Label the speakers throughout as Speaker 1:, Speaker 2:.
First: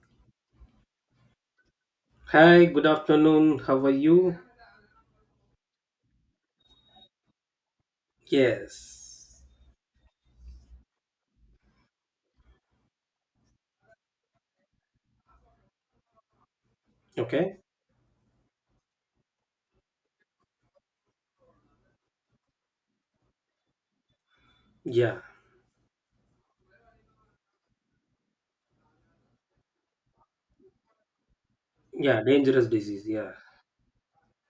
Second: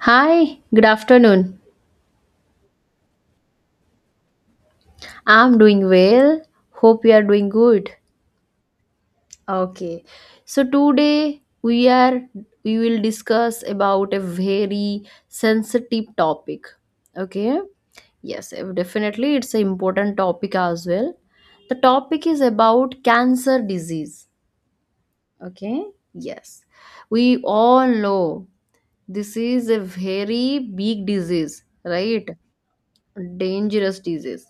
Speaker 1: Hi, good afternoon.
Speaker 2: Hi, good afternoon. How are you?
Speaker 1: I'm doing well. Hope you are doing good.
Speaker 2: Yes.
Speaker 1: Okay. So today we will discuss about a very sensitive topic. Okay?
Speaker 2: Okay.
Speaker 1: Yes, definitely it's an important topic as well. The topic is about cancer disease.
Speaker 2: Yeah.
Speaker 1: Okay? Yes. We all know this is a very big disease,
Speaker 2: Yeah.
Speaker 1: right?
Speaker 2: Dangerous disease. Yeah.
Speaker 1: Dangerous disease,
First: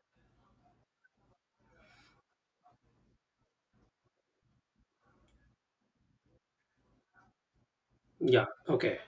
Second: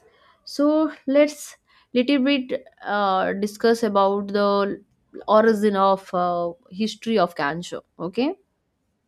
Speaker 1: so let's little bit discuss about the origin of, history of cancer. Okay,
Speaker 2: Yeah. Okay.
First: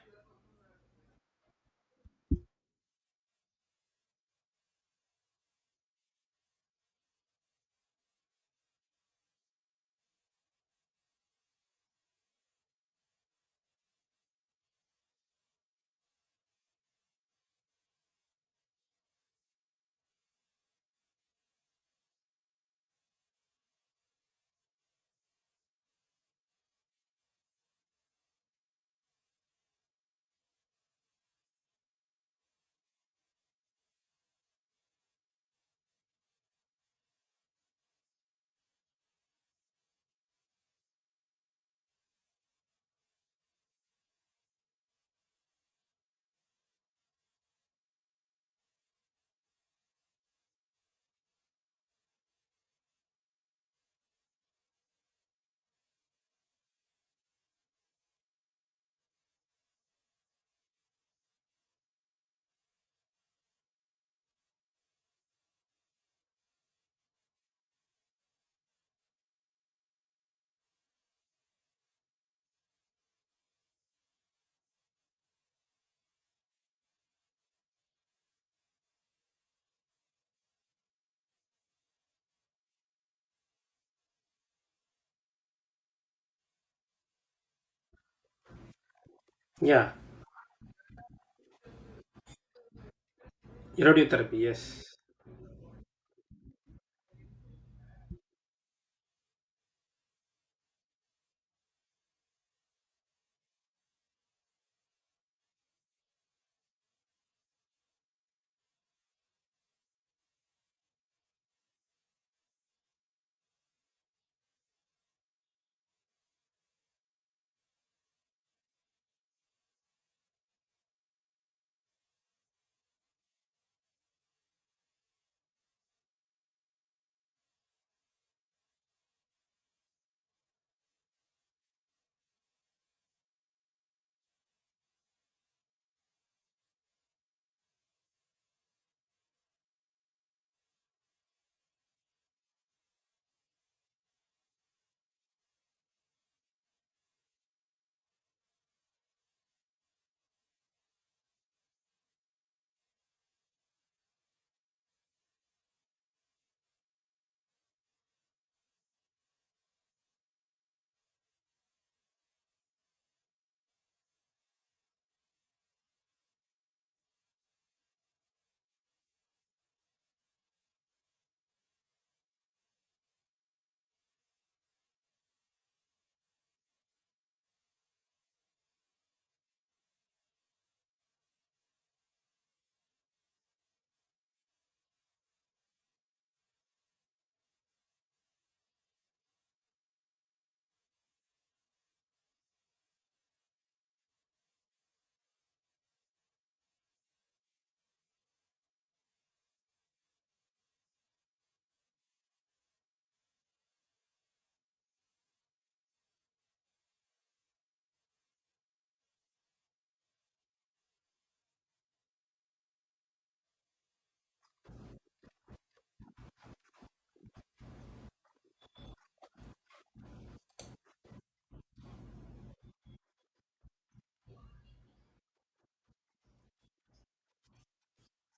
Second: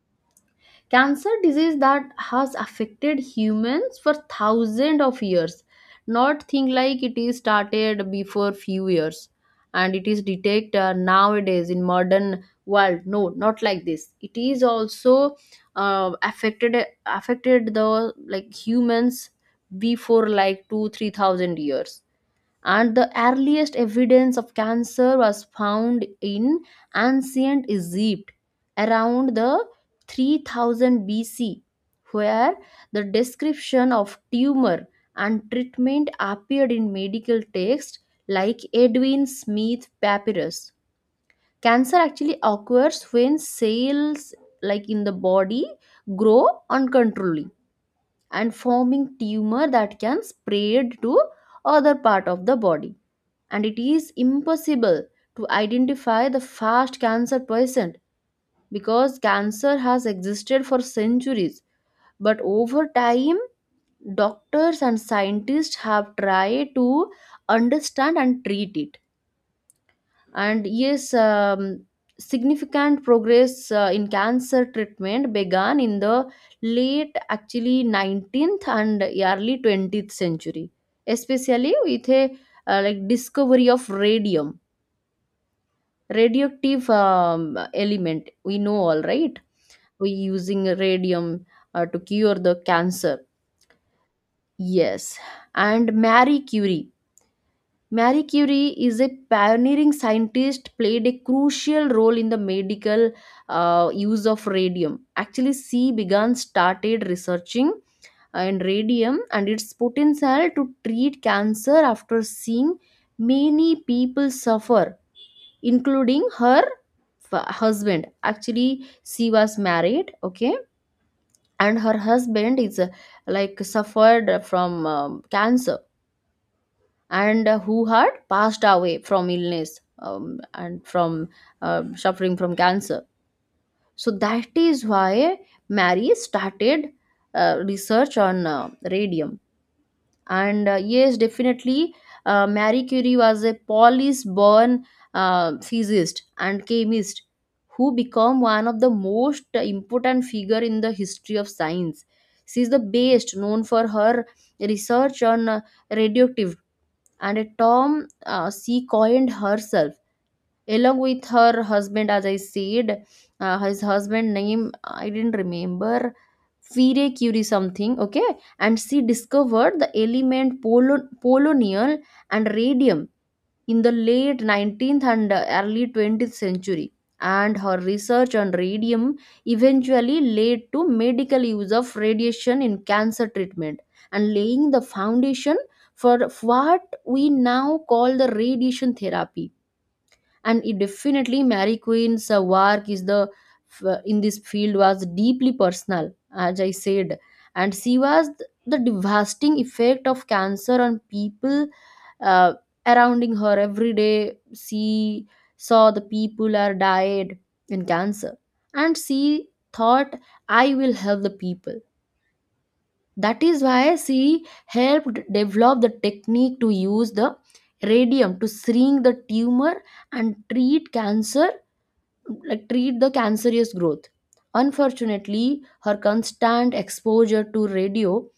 Speaker 1: cancer disease that has affected humans for thousands of years. Not think like it is started before few years and it is detect nowadays in modern world. No, not like this. It is also uh, affected affected the like humans before like 2 3,000 years. And the earliest evidence of cancer was found in ancient Egypt around the 3000 BC, where the description of tumor and treatment appeared in medical texts like Edwin Smith papyrus. Cancer actually occurs when cells like in the body grow uncontrollably and forming tumor that can spread to other part of the body. And it is impossible to identify the first cancer patient because cancer has existed for centuries, but over time doctors and scientists have tried to understand and treat it. And yes, significant progress in cancer treatment began in the late actually 19th and early 20th century, especially with a like discovery of radium, radioactive element, we know, all right.
Speaker 2: Yeah.
Speaker 1: We using radium to cure the cancer.
Speaker 2: Radiotherapy. Yes.
Speaker 1: Yes. And Marie Curie, Marie Curie is a pioneering scientist, played a crucial role in the medical use of radium. Actually she began started researching and radium and its potential to treat cancer after seeing many people suffer, including her husband. Actually she was married, okay, and her husband is, suffered from cancer, and who had passed away from illness, and from suffering from cancer. So that is why Mary started research on radium. And yes, definitely, Marie Curie was a polish born physicist and chemist who became one of the most important figure in the history of science. She is the best known for her research on, radioactive, and a term she coined herself along with her husband, as I said. His husband name I didn't remember. Fire Curie something, okay. And she discovered the element polonium and radium in the late 19th and early 20th century. And her research on radium eventually led to medical use of radiation in cancer treatment and laying the foundation for what we now call the radiation therapy. And it definitely Mary Queen's work is the in this field was deeply personal, as I said, and she was the devastating effect of cancer on people uh, surrounding her every day. She saw the people are died in cancer, and she thought, "I will help the people." That is why she helped develop the technique to use the radium to shrink the tumor and treat cancer, like treat the cancerous growth. Unfortunately, her constant exposure to radio,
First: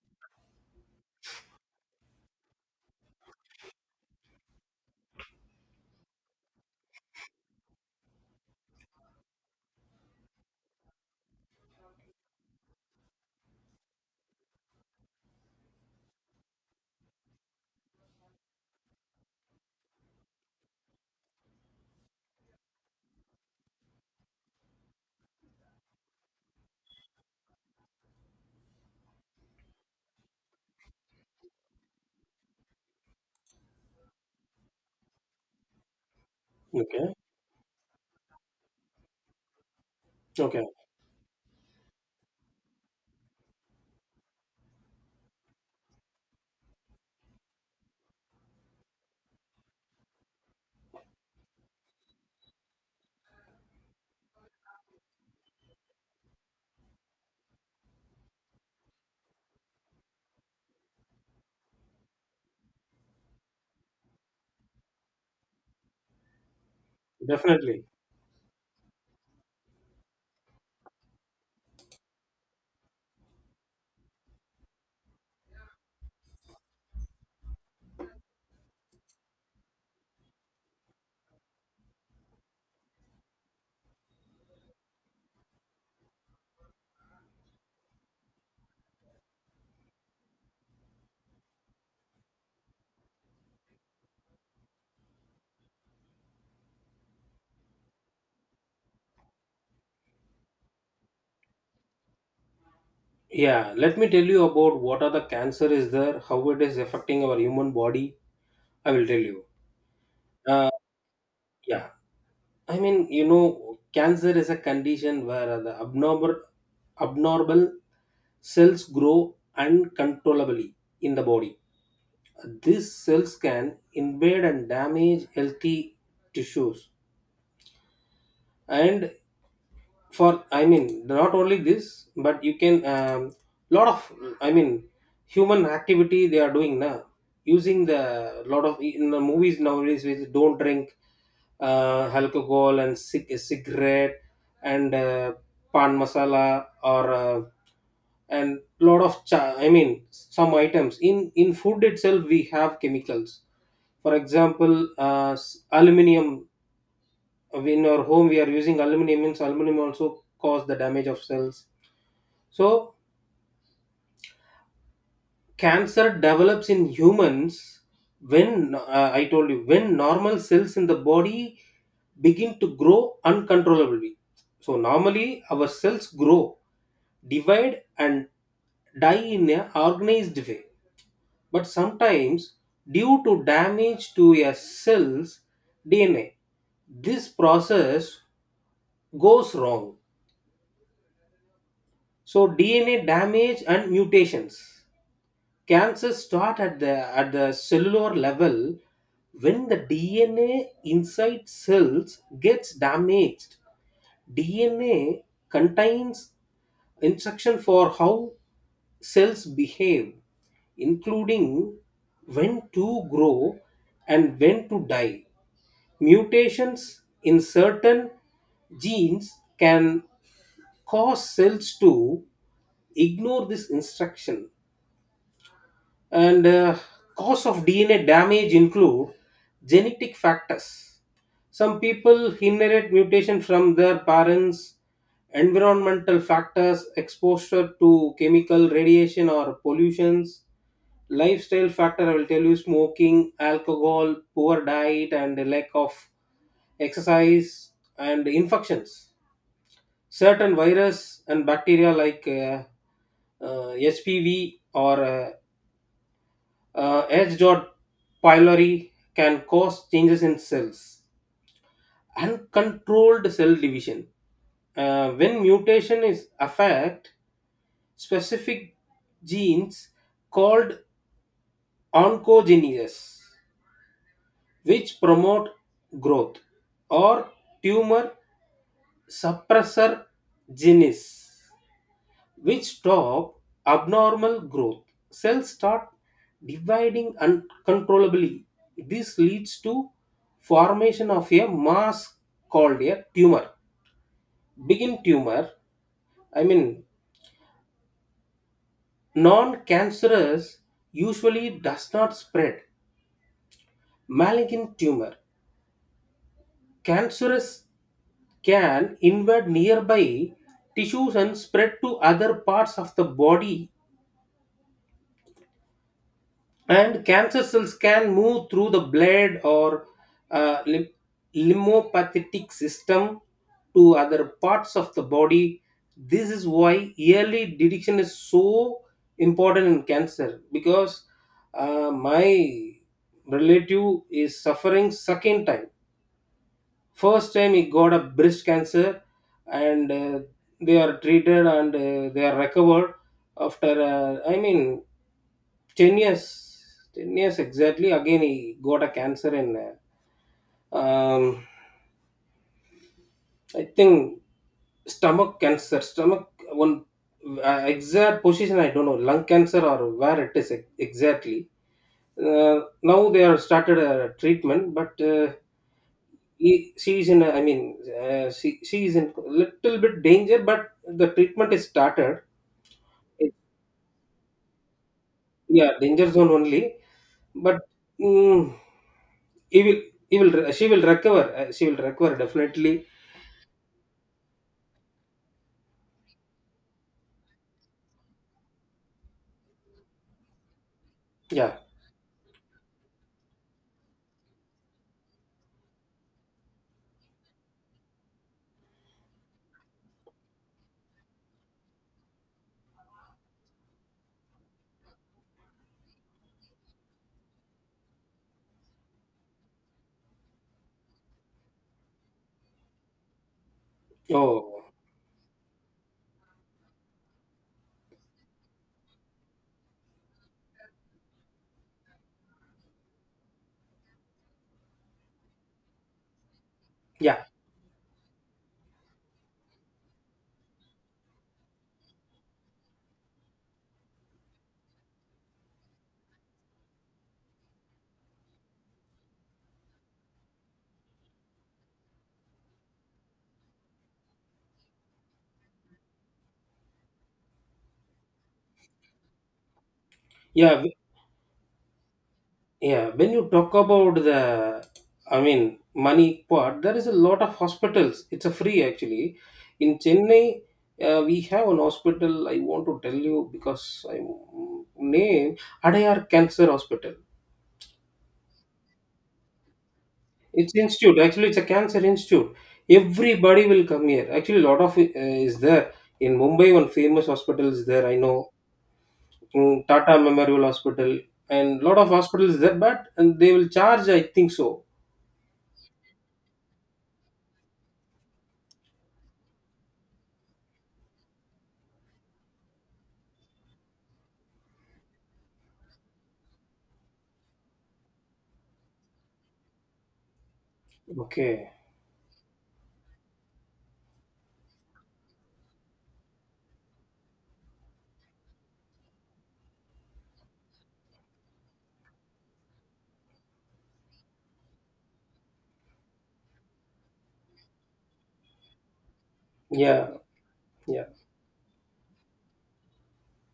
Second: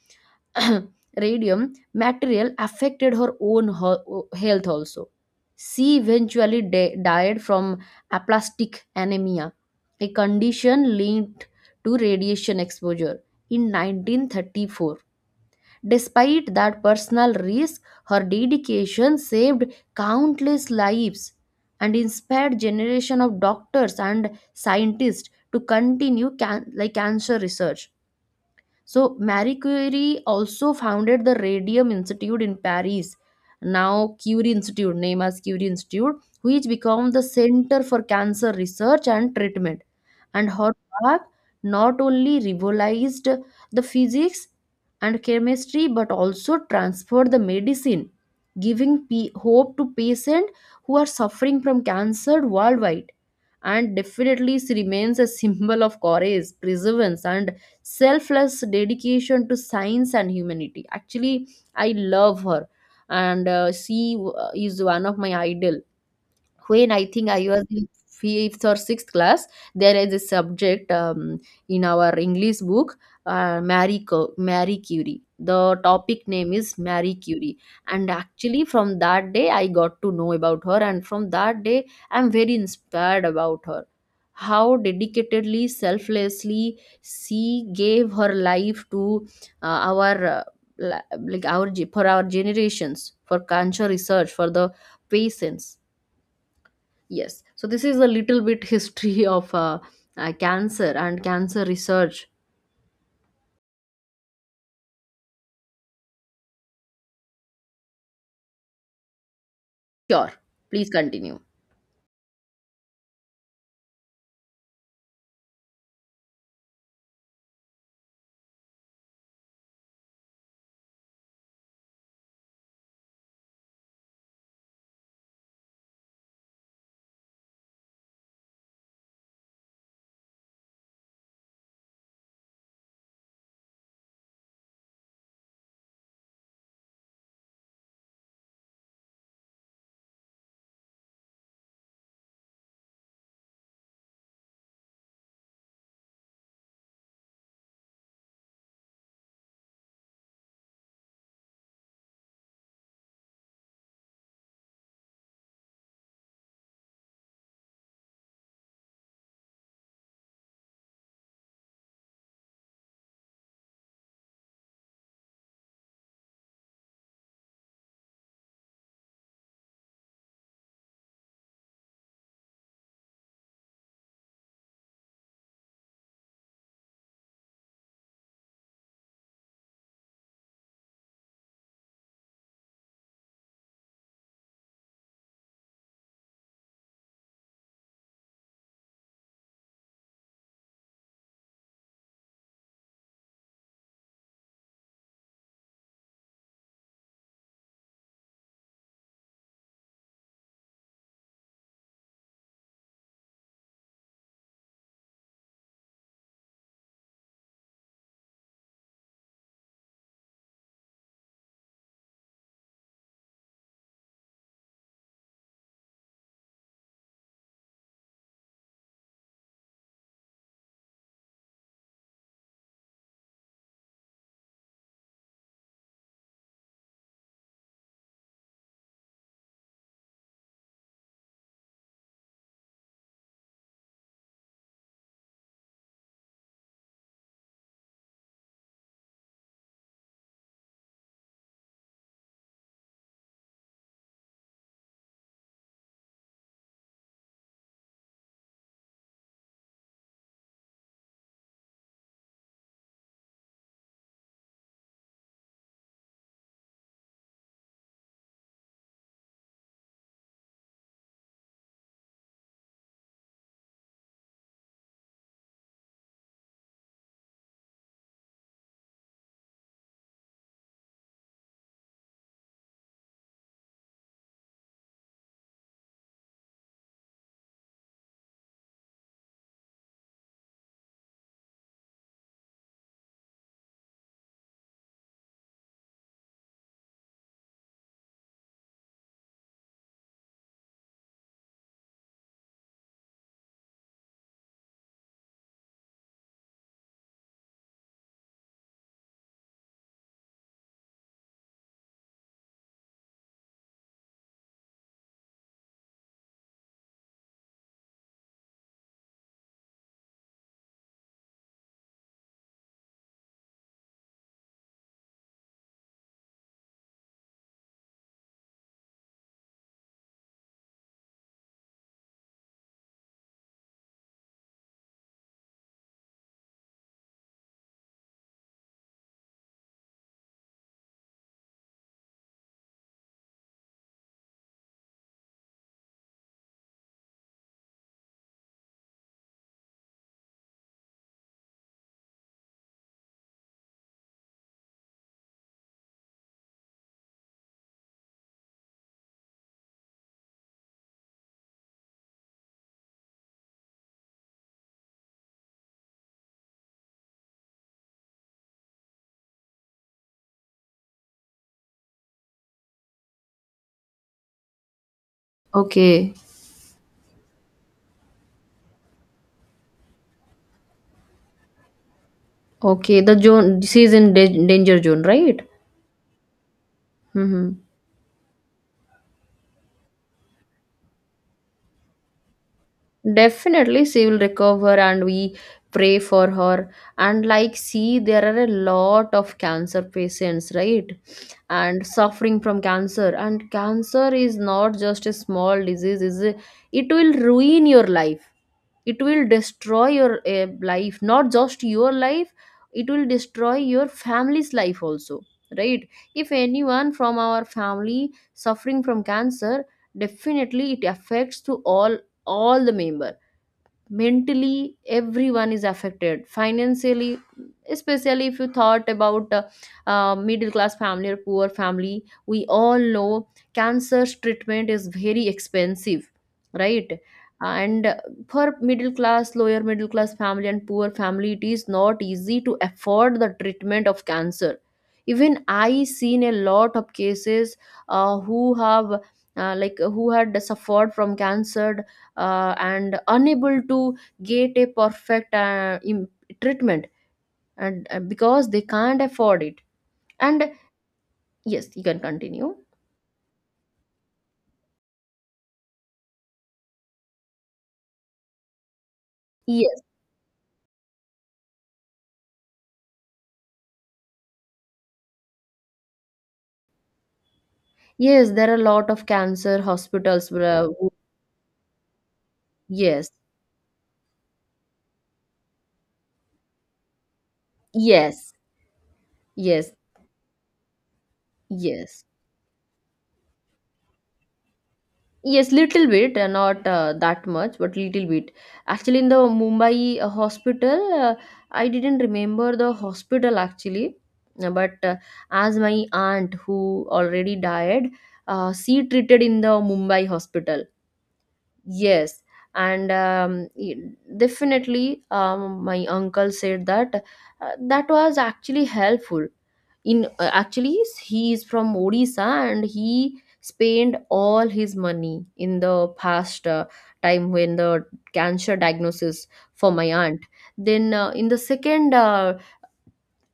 Speaker 1: radium material affected her own health also. She eventually died from aplastic anemia, a condition linked to radiation exposure in 1934. Despite that personal risk, her dedication saved countless lives and inspired generation of doctors and scientists to continue like cancer research. So Marie Curie also founded the Radium Institute in Paris, now Curie Institute, named as Curie Institute, which became
Speaker 2: Okay.
Speaker 1: the center for cancer research and treatment. And
Speaker 2: Okay.
Speaker 1: Horbach not only revolutionized the physics and chemistry, but also transferred the medicine, giving hope to patients who are suffering from cancer worldwide. And definitely, she remains a symbol of courage, perseverance, and selfless dedication to science and humanity. Actually, I love her, and she is one of my idol. When I think I was
Speaker 2: Definitely.
Speaker 1: in fifth or sixth class, there is a subject in our English book, Marie, Marie Curie. The topic name is Marie Curie. And actually, from that day, I got to know about her. And from that day, I'm very inspired about her, how dedicatedly, selflessly she gave her life to, our, like our for our generations, for cancer research, for the patients. Yes. So this is a little bit history of, cancer and cancer research.
Speaker 2: Yeah. Let me tell you about what are the cancer is there, how it is affecting our human body. I will tell you.
Speaker 1: Sure. Please continue.
Speaker 2: Yeah. I mean, cancer is a condition where the abnormal cells grow uncontrollably in the body. These cells can invade and damage healthy tissues. And for, I mean, not only this, but you can, lot of, I mean, human activity they are doing now. Using the lot of in the movies nowadays, which don't drink alcohol and cigarette and pan masala or. And lot of I mean some items in food itself we have chemicals, for example aluminum. In our home we are using aluminum, means aluminum also cause the damage of cells. So cancer develops in humans when, I told you, when normal cells in the body begin to grow uncontrollably. So normally our cells grow, divide and die in a organized way, but sometimes due to damage to a cell's DNA, this process goes wrong. So DNA damage and mutations. Cancers start at the cellular level when the DNA inside cells gets damaged. DNA contains instruction for how cells behave, including when to grow and when to die. Mutations in certain genes can cause cells to ignore this instruction. And cause of DNA damage include genetic factors. Some people inherit mutation from their parents. Environmental factors, exposure to chemical radiation or pollutions. Lifestyle factor, I will tell you, smoking, alcohol, poor diet and a lack of exercise. And infections, certain virus and bacteria like HPV or H. pylori can cause changes in cells. Uncontrolled cell division. When mutation is affect specific genes called oncogenesis, which promote growth, or tumor suppressor genes, which stop abnormal growth. Cells start dividing uncontrollably. This leads to formation of a mass called a tumor. Begin tumor, I mean non-cancerous, usually does not spread. Malignant tumor, cancerous, can invade nearby tissues and spread to other parts of the body. And cancer cells can move through the blood or uh, lim- lymphopathetic system to other parts of the body. This is why early detection is so important in cancer, because my relative is suffering second time. First time he got a breast cancer, and they are treated, and they are recovered after. I mean, 10 years, 10 years exactly. Again, he got a cancer in. Uh, um, I think stomach cancer, stomach one, exact position. I don't know lung cancer or where it is exactly. Now they are started a treatment, but.
Speaker 1: Okay.
Speaker 2: She is in a, I mean she is in little bit danger, but the treatment is started.
Speaker 1: Okay. The
Speaker 2: It-
Speaker 1: zone. This is in danger zone, right?
Speaker 2: yeah, danger zone only.
Speaker 1: Mm-hmm.
Speaker 2: But mm, he will he will she will recover. She will recover definitely.
Speaker 1: Definitely, she will recover, and we pray for her. And like, see, there are a lot of cancer patients, right?
Speaker 2: Yeah.
Speaker 1: And suffering from cancer. And cancer is not just a small disease; it will ruin your life. It will destroy your life, not just your life. It will destroy your family's life also, right? If anyone from our family suffering from cancer, definitely it affects to all, the member
Speaker 2: Oh.
Speaker 1: mentally. Everyone is affected financially, especially if you thought about, middle class family or poor family. We all know cancer treatment is very expensive, right?
Speaker 2: Yeah.
Speaker 1: And for middle class, lower middle class family and poor family, it is not easy to afford the treatment of cancer. Even I seen a lot of cases, who have, who had suffered from cancer, and unable to get a perfect treatment, and because they can't afford it. And
Speaker 2: Yeah.
Speaker 1: yes, you can continue.
Speaker 2: Yeah, when you talk about the, I mean, money part, there is a lot of hospitals. It's a free actually. In
Speaker 1: Yes.
Speaker 2: Chennai, we have an hospital. I want to tell you because I name Adayar Cancer Hospital.
Speaker 1: Yes, there are a lot of cancer hospitals
Speaker 2: It's
Speaker 1: where-,
Speaker 2: institute. Actually, it's a cancer institute.
Speaker 1: yes,
Speaker 2: Everybody will come here. Actually, a lot of is there in Mumbai. One famous hospital is there. I know.
Speaker 1: yes, yes,
Speaker 2: Tata Memorial Hospital and lot of
Speaker 1: yes.
Speaker 2: hospitals there, but and they will charge. I think so.
Speaker 1: Yes, little bit, not that much, but little bit. Actually, in the Mumbai hospital, I didn't remember the hospital actually. But As my aunt who already died, she treated in the Mumbai hospital.
Speaker 2: Okay.
Speaker 1: Yes, and definitely, my uncle said that that was actually helpful in, actually he is from Odisha, and he spent all his money in the past time when the cancer diagnosis for
Speaker 2: Yeah.
Speaker 1: my aunt.
Speaker 2: Yeah.
Speaker 1: Then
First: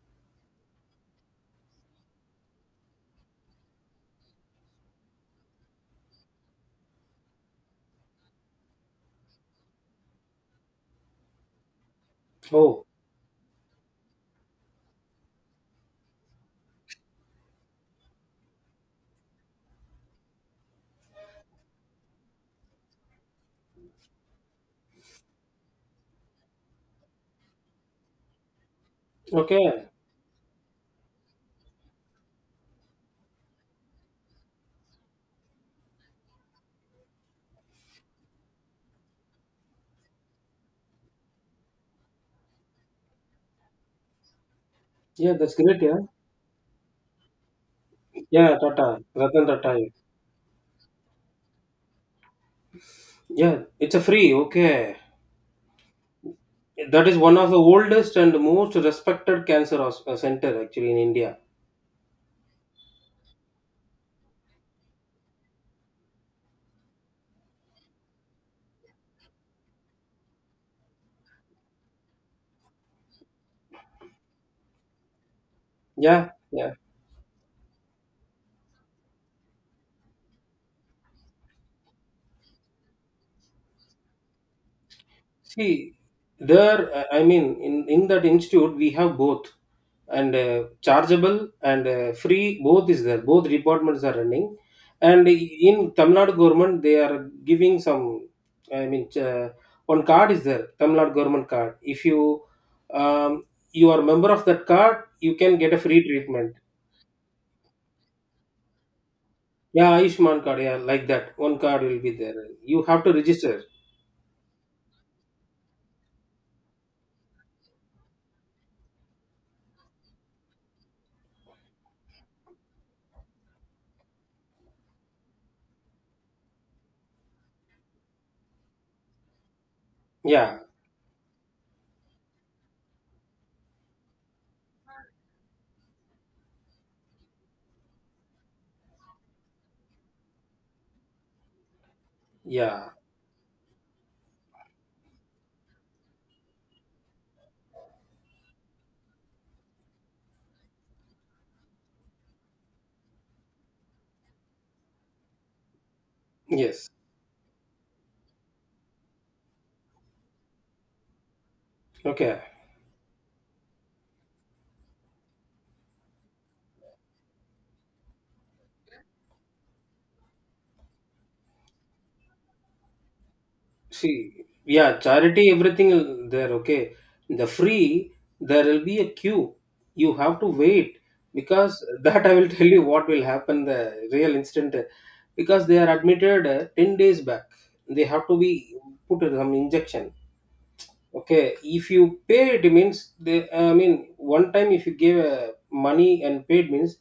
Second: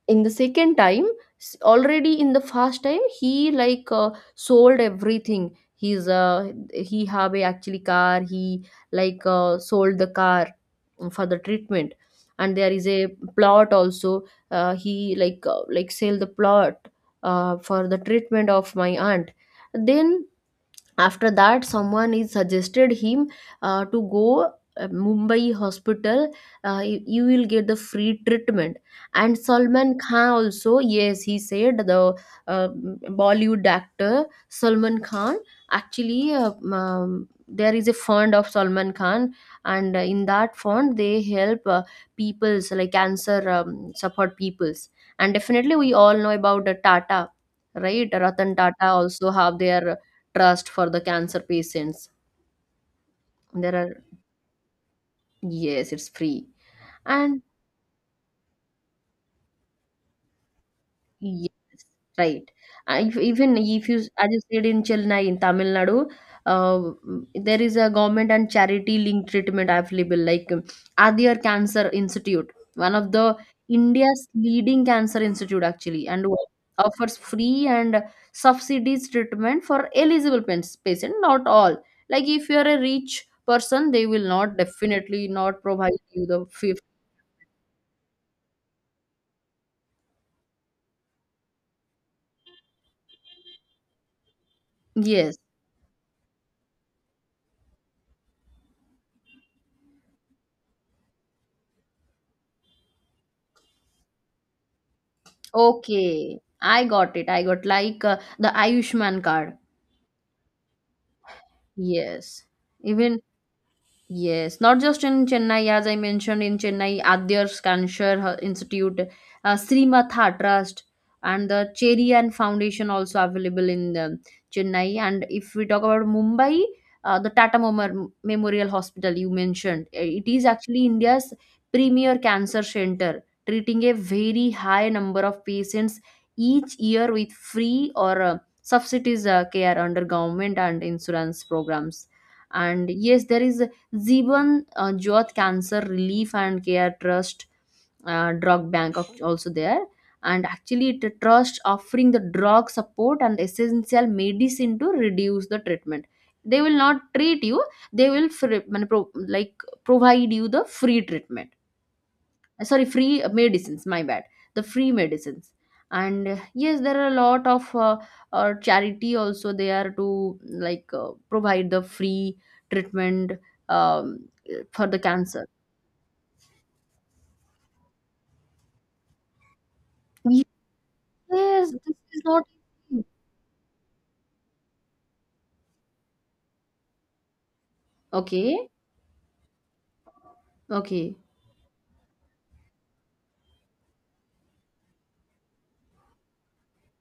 Speaker 1: in the second time, already in the first time, he like sold everything. He's, he have a actually car. He like sold the car for the treatment. And there
Speaker 2: Oh,
Speaker 1: is a plot also, he like, sell the plot for the treatment of my aunt. Then after that someone is suggested him to go Mumbai hospital. You, you will get the free treatment. And
Speaker 2: okay.
Speaker 1: Salman Khan also, yes, he said the, uh, Bollywood actor Salman Khan, actually, there is a fund of Salman Khan, and in that fund they help peoples like cancer, suffered peoples. And
Speaker 2: Yeah, that's
Speaker 1: definitely
Speaker 2: great.
Speaker 1: we
Speaker 2: Yeah.
Speaker 1: all know about the Tata, right? Ratan
Speaker 2: Yeah,
Speaker 1: Tata
Speaker 2: Tata.
Speaker 1: also
Speaker 2: Ratan
Speaker 1: have
Speaker 2: Tata.
Speaker 1: their trust for the cancer patients.
Speaker 2: Yeah,
Speaker 1: There
Speaker 2: it's a
Speaker 1: are,
Speaker 2: free. Okay.
Speaker 1: yes, it's free.
Speaker 2: That is one
Speaker 1: And
Speaker 2: of the oldest and most respected cancer center actually in India.
Speaker 1: yes, right. If, even if you, as you said in Chennai, in Tamil Nadu, uh, there is a government and charity linked treatment available, like Adyar Cancer Institute, one of the India's leading cancer institute actually, and
Speaker 2: Yeah. Yeah.
Speaker 1: offers free and subsidies treatment for eligible patient, not all. Like if you are a rich person, they will not, definitely not, provide
Speaker 2: See,
Speaker 1: you the fifth.
Speaker 2: there, I mean, in that institute, we have both and chargeable and free, both is there. Both departments are running. And
Speaker 1: Yes.
Speaker 2: in Tamil Nadu government, they are giving some, I mean, one card is there, Tamil Nadu government card. If um, you are member of that card, you can get a free
Speaker 1: Okay,
Speaker 2: treatment.
Speaker 1: I got it. I got like the Ayushman card.
Speaker 2: Yeah, Ayushman card, yeah, like that. One card will be there.
Speaker 1: Yes.
Speaker 2: You have to
Speaker 1: Even,
Speaker 2: register.
Speaker 1: yes, not just in Chennai, as I mentioned in Chennai, Adyar Cancer Institute, Srimatha Trust, and the Cherian Foundation also available in the Chennai. And if we talk about Mumbai, the Tata Memorial Hospital you mentioned, it is
Speaker 2: Yeah,
Speaker 1: actually India's premier cancer center, treating a very high number of patients each year with free or subsidies care under government and insurance programs. And
Speaker 2: yeah,
Speaker 1: yes, there is Zeban Youth Cancer Relief and Care Trust, drug bank also there. And actually it a trust offering the drug support and essential medicine to reduce the treatment. They will
Speaker 2: yes.
Speaker 1: not treat you, they will free, like provide you the free treatment.
Speaker 2: Okay.
Speaker 1: Sorry, free medicines, my bad. The free medicines. And yes, there are a lot of, charity also there to like provide the free treatment, um,
Speaker 2: See,
Speaker 1: for
Speaker 2: yeah,
Speaker 1: the cancer.
Speaker 2: charity, everything there, okay. The free, there will be a queue. You have to wait
Speaker 1: Yes,
Speaker 2: because
Speaker 1: this is
Speaker 2: that I
Speaker 1: not
Speaker 2: will tell you what will happen the real instant because they are admitted 10 days back. They have to
Speaker 1: okay.
Speaker 2: be put some injection.
Speaker 1: Okay.
Speaker 2: Okay, if you pay, it means they, I mean, one time if you give money and paid means,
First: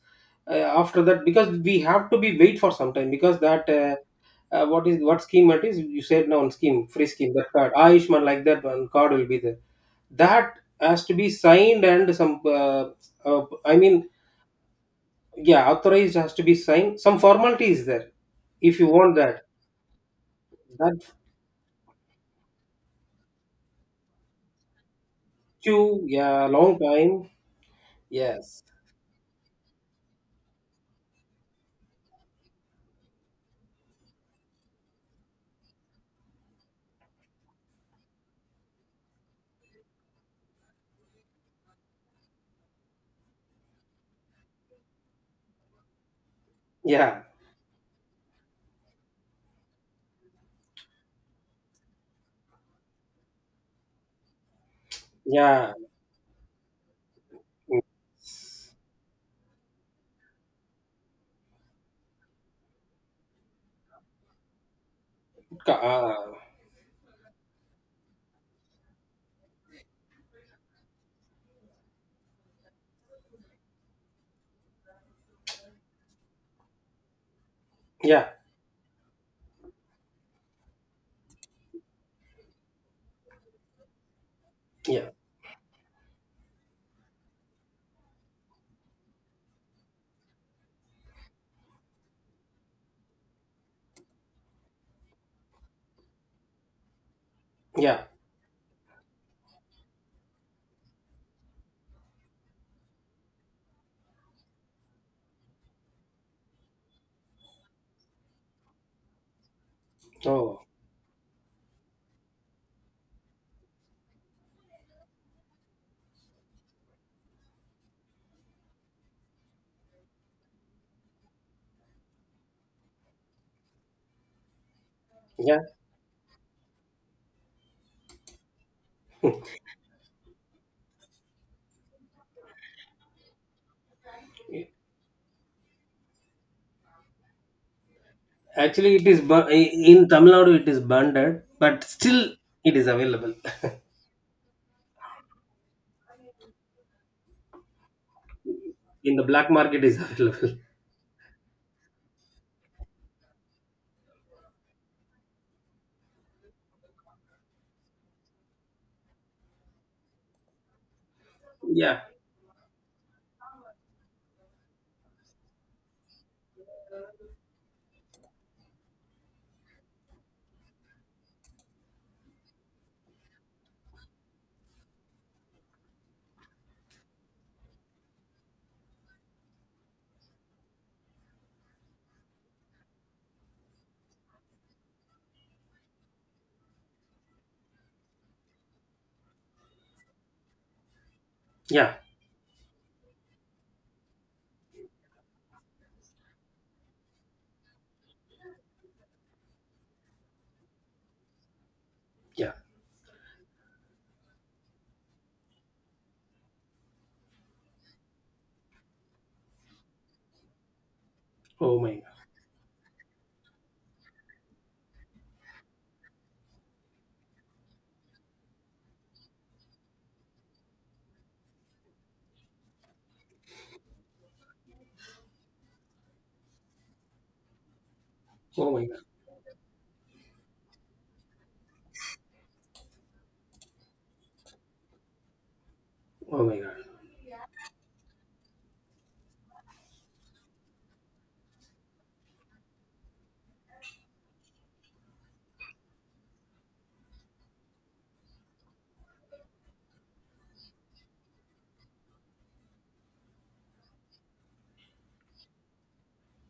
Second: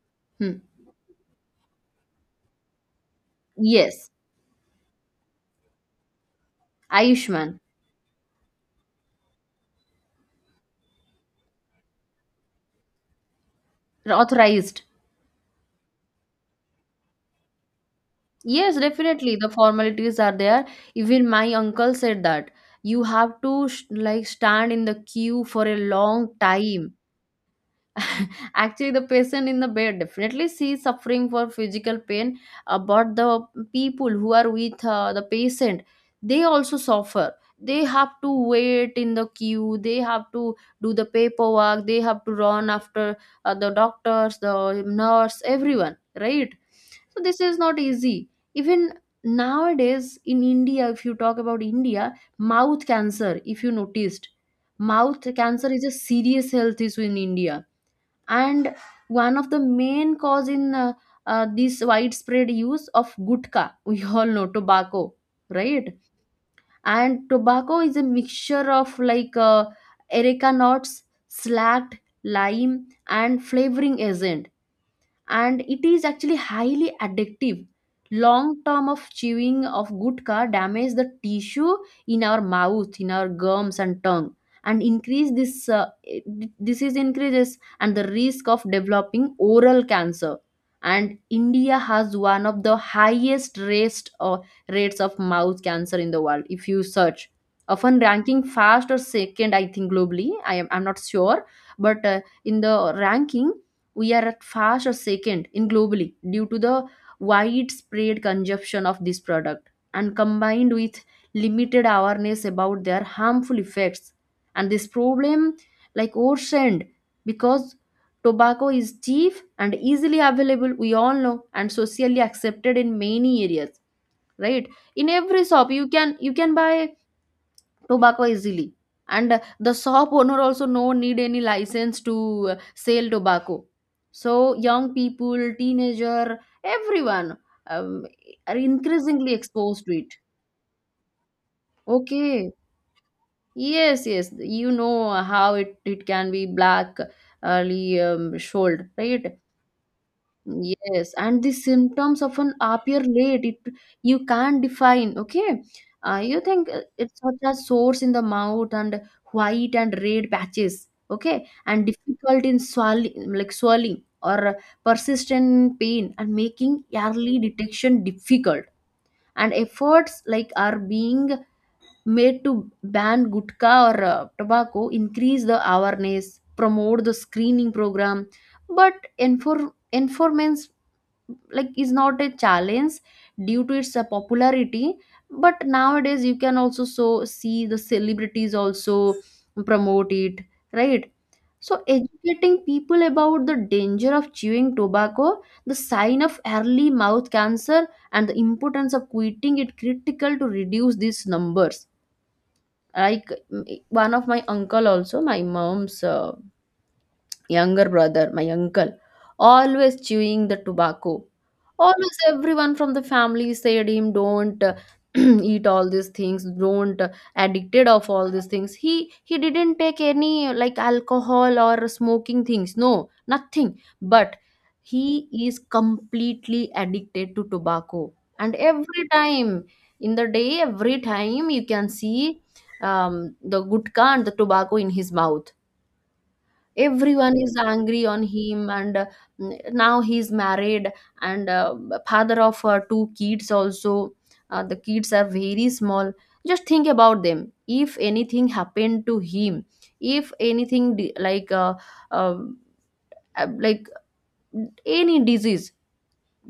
Speaker 2: uh,
Speaker 1: Hmm.
Speaker 2: after that, because we have to be wait for some time because that
Speaker 1: Yes.
Speaker 2: what is what scheme it is? You said no on scheme, free scheme,
Speaker 1: Ayushman.
Speaker 2: that card, Ah, Ayushman, like that one card will be there. That has to be signed and some. I mean,
Speaker 1: Authorized.
Speaker 2: yeah, authorized has to be signed. Some formality is there.
Speaker 1: Yes,
Speaker 2: If you want
Speaker 1: definitely
Speaker 2: that,
Speaker 1: the formalities are there.
Speaker 2: that
Speaker 1: Even my uncle said that you have to like stand in the queue for a
Speaker 2: too,
Speaker 1: long
Speaker 2: yeah, long
Speaker 1: time.
Speaker 2: time. Yes.
Speaker 1: Actually, the patient in the bed definitely sees suffering for physical pain, but the people who are with the patient, they also suffer. They have to wait in the queue. They have to do the paperwork. They have to run after the doctors, the nurse, everyone, right? So
Speaker 2: Yeah.
Speaker 1: this is not easy. Even nowadays in India, if you talk about India, mouth cancer, if you noticed, mouth cancer
Speaker 2: Yeah.
Speaker 1: is a serious health issue in India and one of the main cause in this widespread use of gutka we all know tobacco, right?
Speaker 2: Uh,
Speaker 1: And tobacco is a mixture of like erica nuts, slacked lime and flavoring agent, and it is actually highly addictive.
Speaker 2: yeah.
Speaker 1: Long term of chewing of gutka damage the tissue in our mouth, in our gums and tongue, and
Speaker 2: Yeah.
Speaker 1: increase this disease increases and the risk of developing oral cancer. And India has one of the highest rates or rates of mouth cancer in the world. If you search, often
Speaker 2: Yeah.
Speaker 1: ranking first or second, I think globally, I'm not sure, but in the ranking we are at first or second in globally due to the widespread consumption of this product, and
Speaker 2: Oh.
Speaker 1: combined with limited awareness about their harmful effects. And this problem like ocean, because tobacco is cheap and easily available, we all know, and socially accepted in many areas, right? In every
Speaker 2: Yeah.
Speaker 1: shop you can buy tobacco easily. And the shop owner also no need any license to sell tobacco. So young people, teenager, everyone, um, are
Speaker 2: Actually, it is
Speaker 1: increasingly exposed to
Speaker 2: in
Speaker 1: it.
Speaker 2: Tamil Nadu. It is bundled, but still,
Speaker 1: Okay.
Speaker 2: it is available.
Speaker 1: Yes, you know how it can be black early, sold,
Speaker 2: In the
Speaker 1: right?
Speaker 2: black market is available.
Speaker 1: Yes, and the symptoms often appear late. It, you can't define. Okay, you think it's such as sores in the mouth and white and red patches. Okay, and
Speaker 2: Yeah,
Speaker 1: difficult in swallowing, like swelling or persistent pain, and making early detection difficult. And efforts like are being made to ban gutka or tobacco, increase the awareness, promote the screening program, but enforcement like is not a challenge due to its popularity. But nowadays you can also so see the celebrities also promote it, right? So
Speaker 2: yeah,
Speaker 1: educating people about the danger of chewing tobacco, the sign of early mouth cancer and the importance of quitting it critical to reduce these numbers.
Speaker 2: yeah.
Speaker 1: Like one of my uncle, also my mom's younger brother, my uncle, always chewing the tobacco.
Speaker 2: Oh my god.
Speaker 1: Almost everyone from the family said him, don't eat all these things, don't addicted of all these things. He didn't take any like alcohol or smoking things, no, nothing. But he is completely addicted to tobacco, and
Speaker 2: Oh my god.
Speaker 1: every time in the day, every time you can see the gutka and the tobacco in his mouth.
Speaker 2: Oh my god.
Speaker 1: Everyone is angry on him. And now he's married, and father of two kids also. The kids are very small. Just think about them, if anything happened to him, if anything di- like uh, uh, uh, like any disease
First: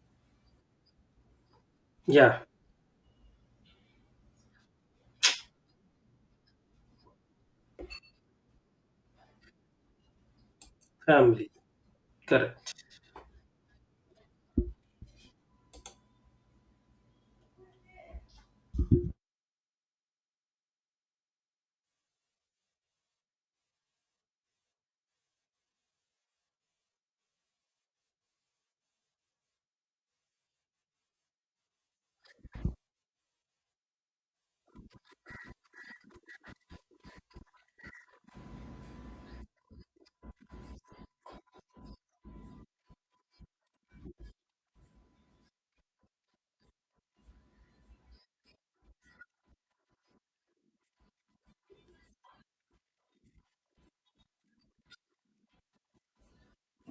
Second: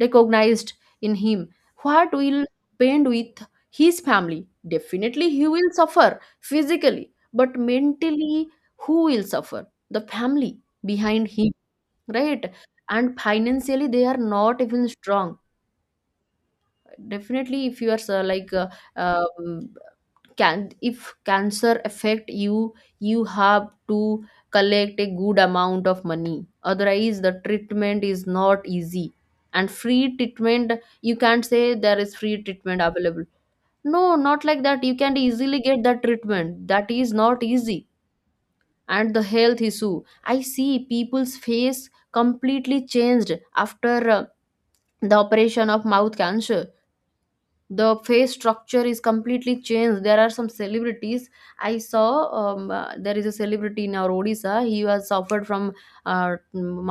Speaker 1: recognized in him, what will
Speaker 2: Yeah,
Speaker 1: happen with his family? Definitely he will suffer physically, but mentally, who will suffer? The family behind
Speaker 2: family.
Speaker 1: him, right?
Speaker 2: Correct.
Speaker 1: And financially they are not even strong. Definitely, if you are um, can, if cancer affect you, you have to collect a good amount of money, otherwise the treatment is not easy. And free treatment, you can't say there is free treatment available. No, not like that. You can easily get that treatment, that is not easy. And the health issue, I see people's face completely changed after the operation of mouth cancer. The face structure is completely changed. There are some celebrities I saw. There is a celebrity in our Odisha, he was suffered from uh,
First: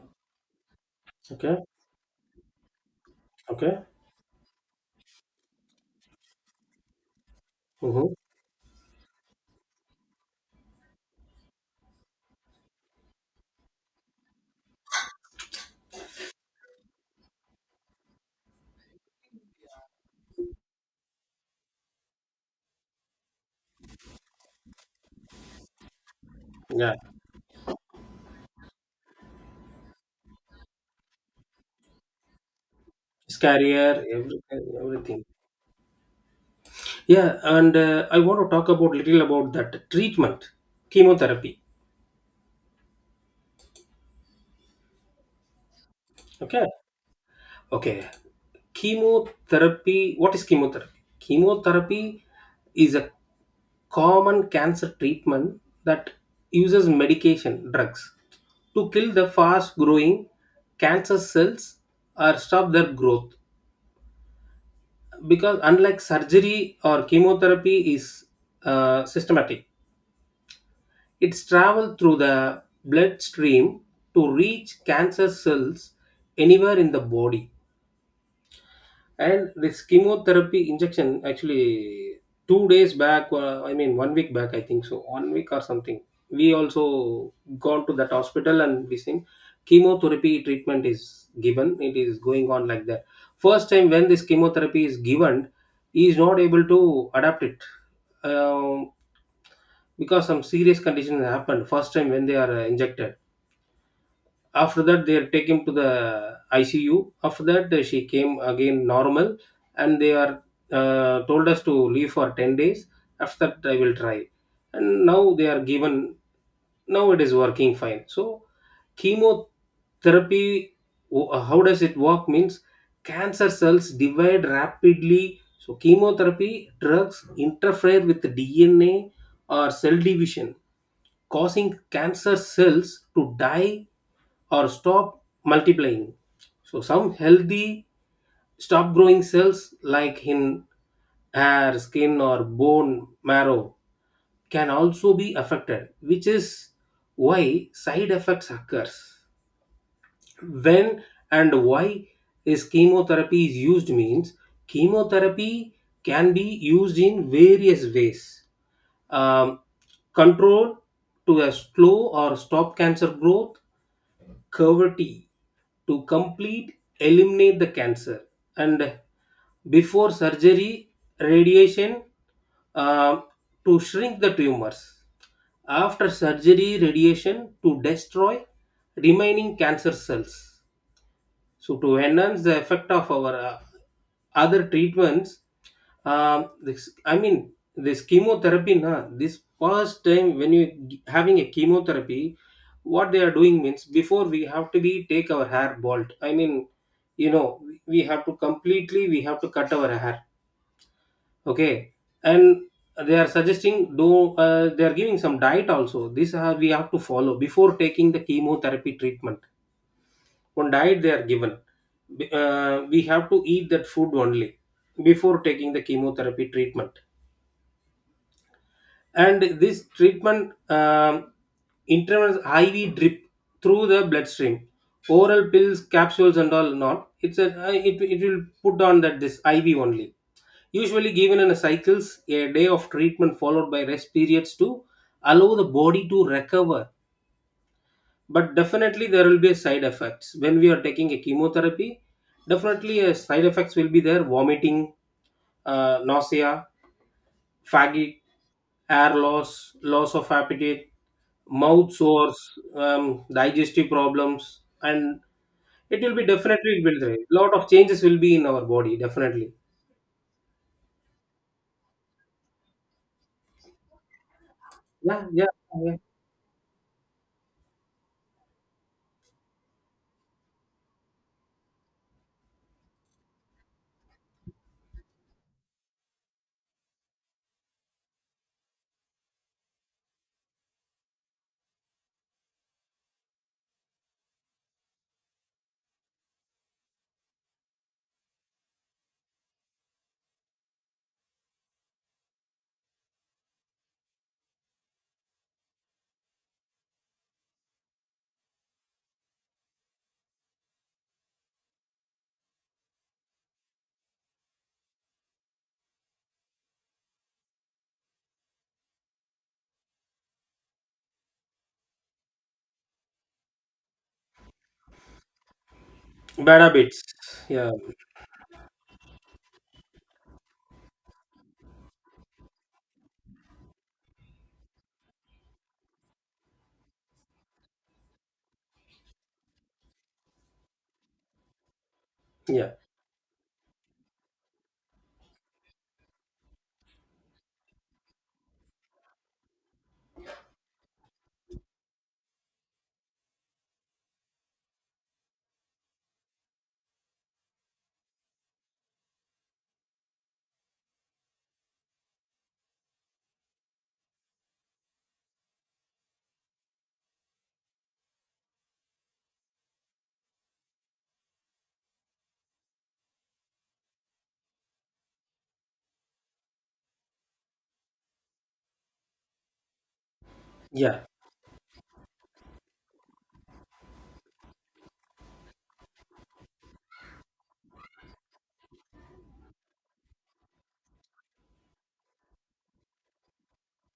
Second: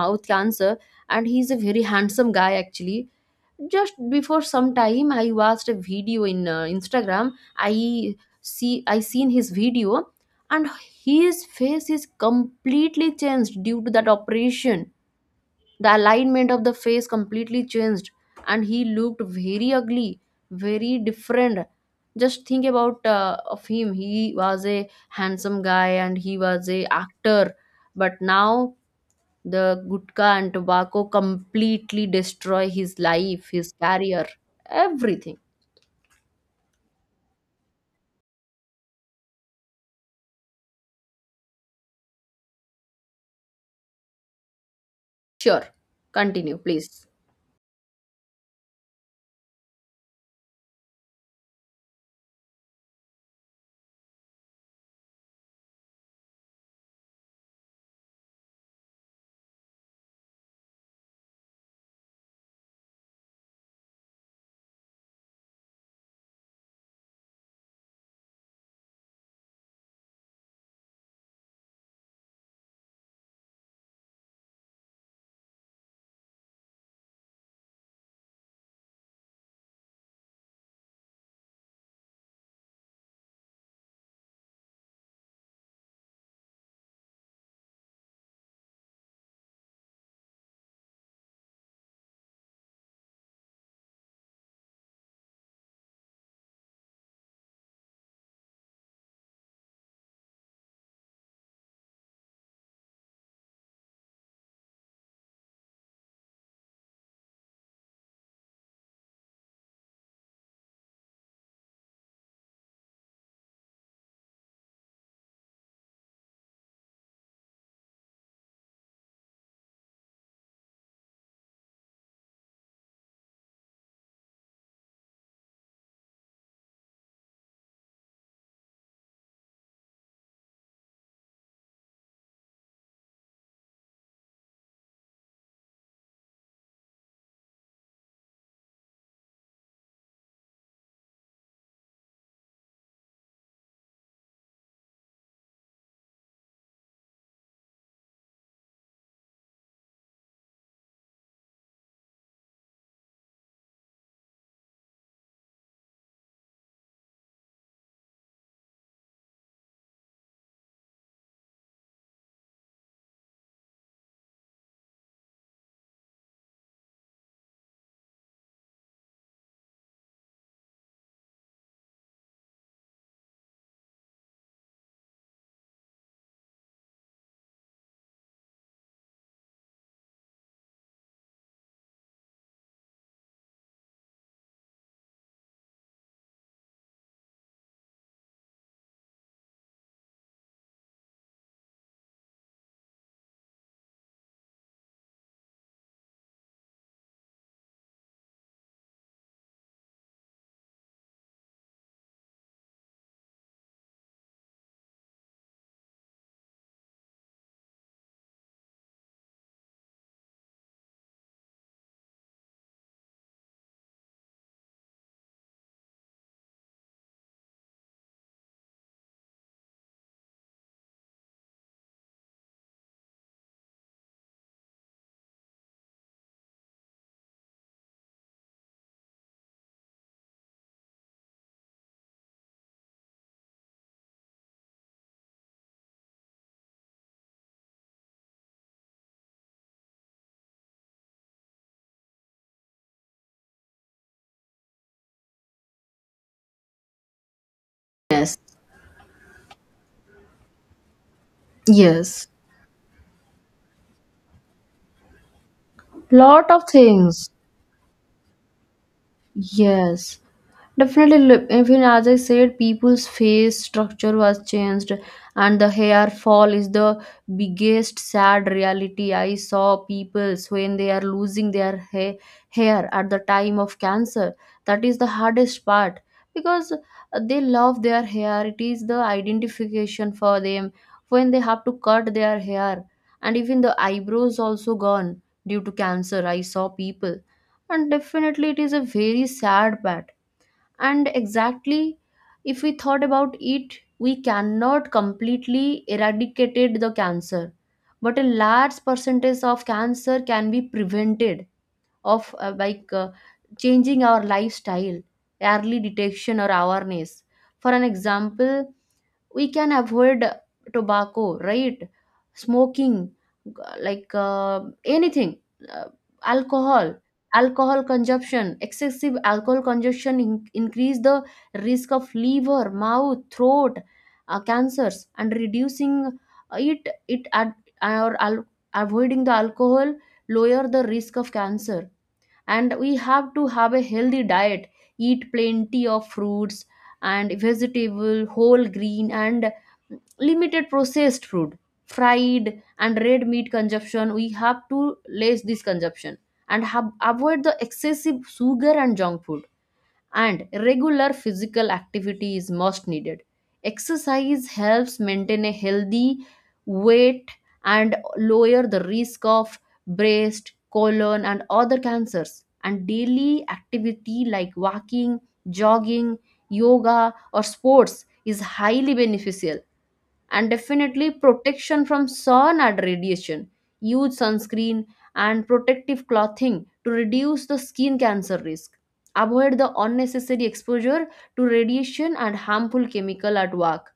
Speaker 1: mouth cancer, and he's a
Speaker 2: Okay.
Speaker 1: very handsome guy actually.
Speaker 2: Okay.
Speaker 1: Just before some time I watched a video in Instagram.
Speaker 2: Mm-hmm.
Speaker 1: I see i seen his video, and his face is completely changed due to that operation. The alignment of the face completely changed, and he looked very ugly, very different. Just think about of him, he was a handsome guy and he was a
Speaker 2: Yeah.
Speaker 1: actor. But now the gutka and tobacco completely destroy his
Speaker 2: His
Speaker 1: life, his
Speaker 2: career,
Speaker 1: career,
Speaker 2: every, everything.
Speaker 1: everything.
Speaker 2: Yeah, and I want to talk about little about that treatment, chemotherapy.
Speaker 1: Sure, continue
Speaker 2: Okay.
Speaker 1: please.
Speaker 2: Okay. Chemotherapy. What is chemotherapy? Chemotherapy is a common cancer treatment that uses medication drugs to kill the fast growing cancer cells or stop their growth, because unlike surgery or chemotherapy is systematic. It's travel through the bloodstream to reach cancer cells anywhere in the body. And this chemotherapy injection actually 2 days back, I mean 1 week back, I think so, 1 week or something. We also gone to that hospital and we seen chemotherapy treatment is given. It is going on like that. First time when this chemotherapy is given, he is not able to adapt it, um, because some serious conditions happened first time when they are injected. After that, they take him to the ICU. After that, she came again normal, and they are told us to leave for 10 years. After that, I will try. And now they are given. Now it is working fine. So chemotherapy, how does it work means cancer cells divide rapidly, so chemotherapy drugs interfere with the DNA or cell division, causing cancer cells to die or stop multiplying. So some healthy stop growing cells, like in hair, skin, or bone marrow, can also be affected, which is why side effects occurs. When and why is chemotherapy is used means chemotherapy can be used in various ways. Um, Control to a slow or stop cancer growth. Cavity to complete eliminate the cancer. And before surgery radiation, uh, to shrink the tumors. After surgery radiation to destroy remaining cancer cells, so to enhance the effect of our other treatments. This, I mean, this chemotherapy. Na, this first time when you having a chemotherapy, what they are doing means before we have to be take our hair bald. I mean, we have to cut our hair. Okay, and they are suggesting do they are giving some diet also. This we have to follow before taking the chemotherapy treatment. One diet they are given. We have to eat that food only before taking the chemotherapy treatment. And this treatment, intravenous IV drip through the bloodstream. Oral pills, capsules and all not. It's a, it will put on that this IV only. Usually given in a cycles, a day of treatment followed by rest periods to allow the body to recover. But definitely there will be side effects when we are taking a chemotherapy. Definitely side effects will be there. Vomiting, nausea, fatigue,
Speaker 1: Yes,
Speaker 2: air loss, loss of appetite, mouth
Speaker 1: yes,
Speaker 2: sores, digestive problems. And it will be,
Speaker 1: lot of
Speaker 2: definitely it will be there,
Speaker 1: things.
Speaker 2: lot of changes will be in our body definitely.
Speaker 1: Yes, definitely. Look, even as I said, people's face structure was changed,
Speaker 2: Yeah. Yeah,
Speaker 1: and the
Speaker 2: yeah.
Speaker 1: hair fall is the biggest sad reality. I saw people's when they are losing their hair at the time of cancer. That is the hardest part, because they love their hair. It is the identification for them. When they have to cut their hair, and even the eyebrows also gone due to cancer, I saw people, and definitely it is a very sad part. And exactly, if we thought about it, we cannot completely eradicated the cancer, but a large percentage of cancer can be prevented of changing our lifestyle, early detection or awareness. For an example, we can avoid tobacco, right? Smoking, like anything, uh,
Speaker 2: Bad
Speaker 1: alcohol.
Speaker 2: habits. Yeah.
Speaker 1: Alcohol consumption, excessive alcohol consumption increase the risk of liver, mouth, throat, cancers, and reducing it or al- avoiding the alcohol lower the risk of cancer.
Speaker 2: Yeah.
Speaker 1: And we have to have a healthy diet, eat plenty of fruits and vegetable, whole green, and limited processed food, fried and red meat consumption, we have to less this consumption, and avoid the excessive sugar and junk food. And regular physical activity is most needed. Exercise helps maintain a healthy weight and lower the risk of breast, colon, and other cancers. And daily activity like walking, jogging, yoga, or sports is highly beneficial. And
Speaker 2: Yeah.
Speaker 1: definitely protection from sun and radiation. Use sunscreen and protective clothing to reduce the skin cancer risk. Avoid the unnecessary exposure to radiation and harmful chemical at work.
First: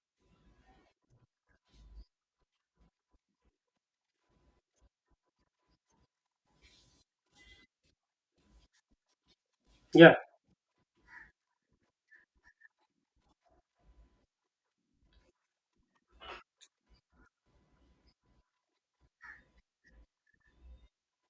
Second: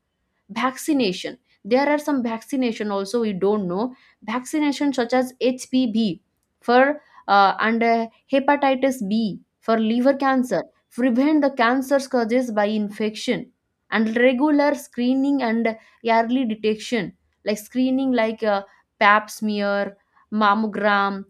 Speaker 1: Vaccination, there are some vaccination also we don't know. Vaccination such as HPV for and hepatitis B for liver
Speaker 2: Yeah.
Speaker 1: cancer prevent the cancers caused by infection. And regular screening and early detection, like screening like pap smear, mammogram,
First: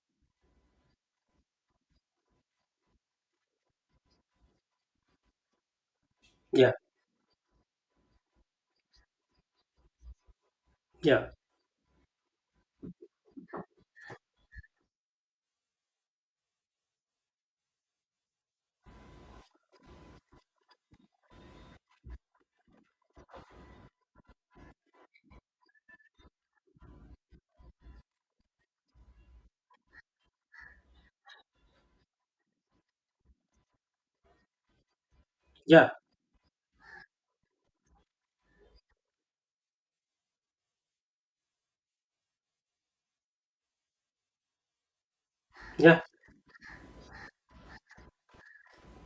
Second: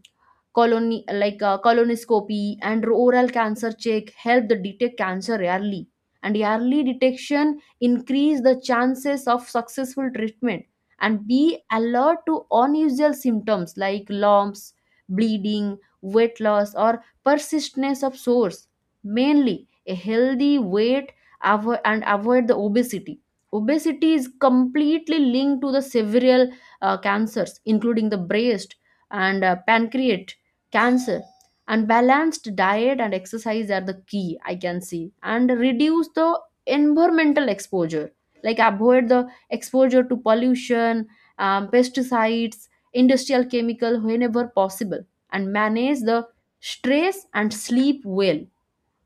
Speaker 1: colony, like colonoscopy and oral cancer check help the detect cancer early. And
Speaker 2: Yeah.
Speaker 1: early detection increase the chances of successful treatment. And
Speaker 2: Yeah.
Speaker 1: be alert to unusual symptoms like lumps, bleeding, weight loss, or persistence of sores. Mainly a healthy weight, and avoid the obesity. Obesity is completely linked to the several cancers, including the breast and pancreatic cancer. And balanced diet and exercise are the key, I can see. And
Speaker 2: Yeah.
Speaker 1: reduce the environmental exposure, like avoid the exposure to pollution, pesticides, industrial chemical, whenever possible. And manage
Speaker 2: Yeah.
Speaker 1: the stress and sleep well.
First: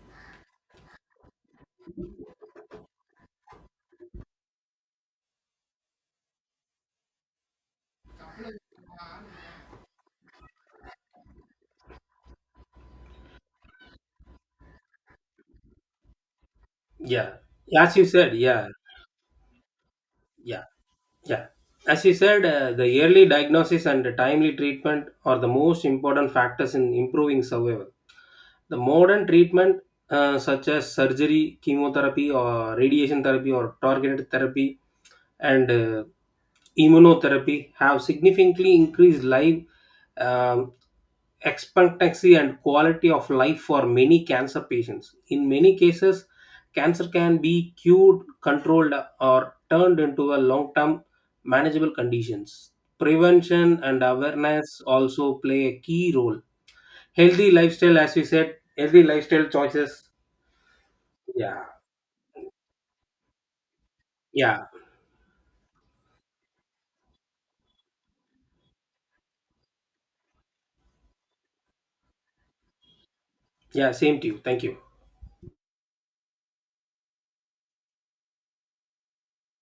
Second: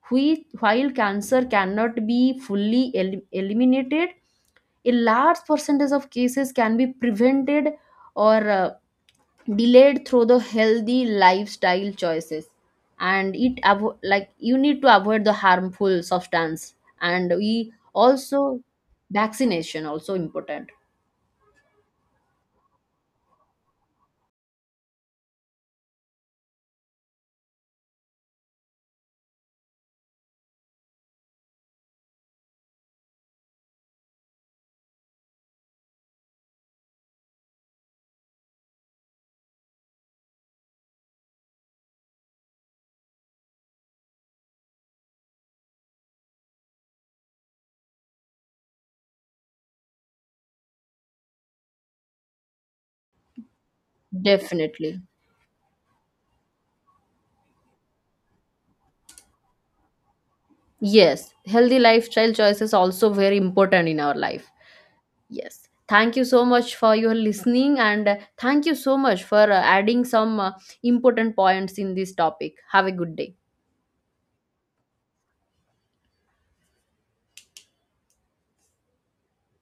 Speaker 1: We, while cancer cannot be fully eliminated, a large percentage of cases can be prevented or delayed through the healthy lifestyle choices. And like, you need to avoid the harmful substance. And
Speaker 2: Yeah,
Speaker 1: we
Speaker 2: as you said.
Speaker 1: also
Speaker 2: Yeah.
Speaker 1: vaccination also
Speaker 2: Yeah.
Speaker 1: important.
Speaker 2: Yeah. As you said, the early diagnosis and timely treatment are the most important factors in improving survival. The modern treatment, such as surgery, chemotherapy, or radiation therapy, or targeted therapy, and immunotherapy, have significantly increased life um, expectancy and quality of life for many cancer patients. In many cases, cancer can be cured, controlled, or turned into a long term manageable conditions. Prevention and awareness
Speaker 1: Definitely.
Speaker 2: also play a key role. Healthy lifestyle, as we said, healthy lifestyle choices.
Speaker 1: Yes,
Speaker 2: Yeah,
Speaker 1: healthy lifestyle choices also very important in our life.
Speaker 2: yeah,
Speaker 1: Yes, thank you so much for your listening, and thank you so much for adding some important points in this topic. Have a good day.
Speaker 2: yeah, same to you. Thank you.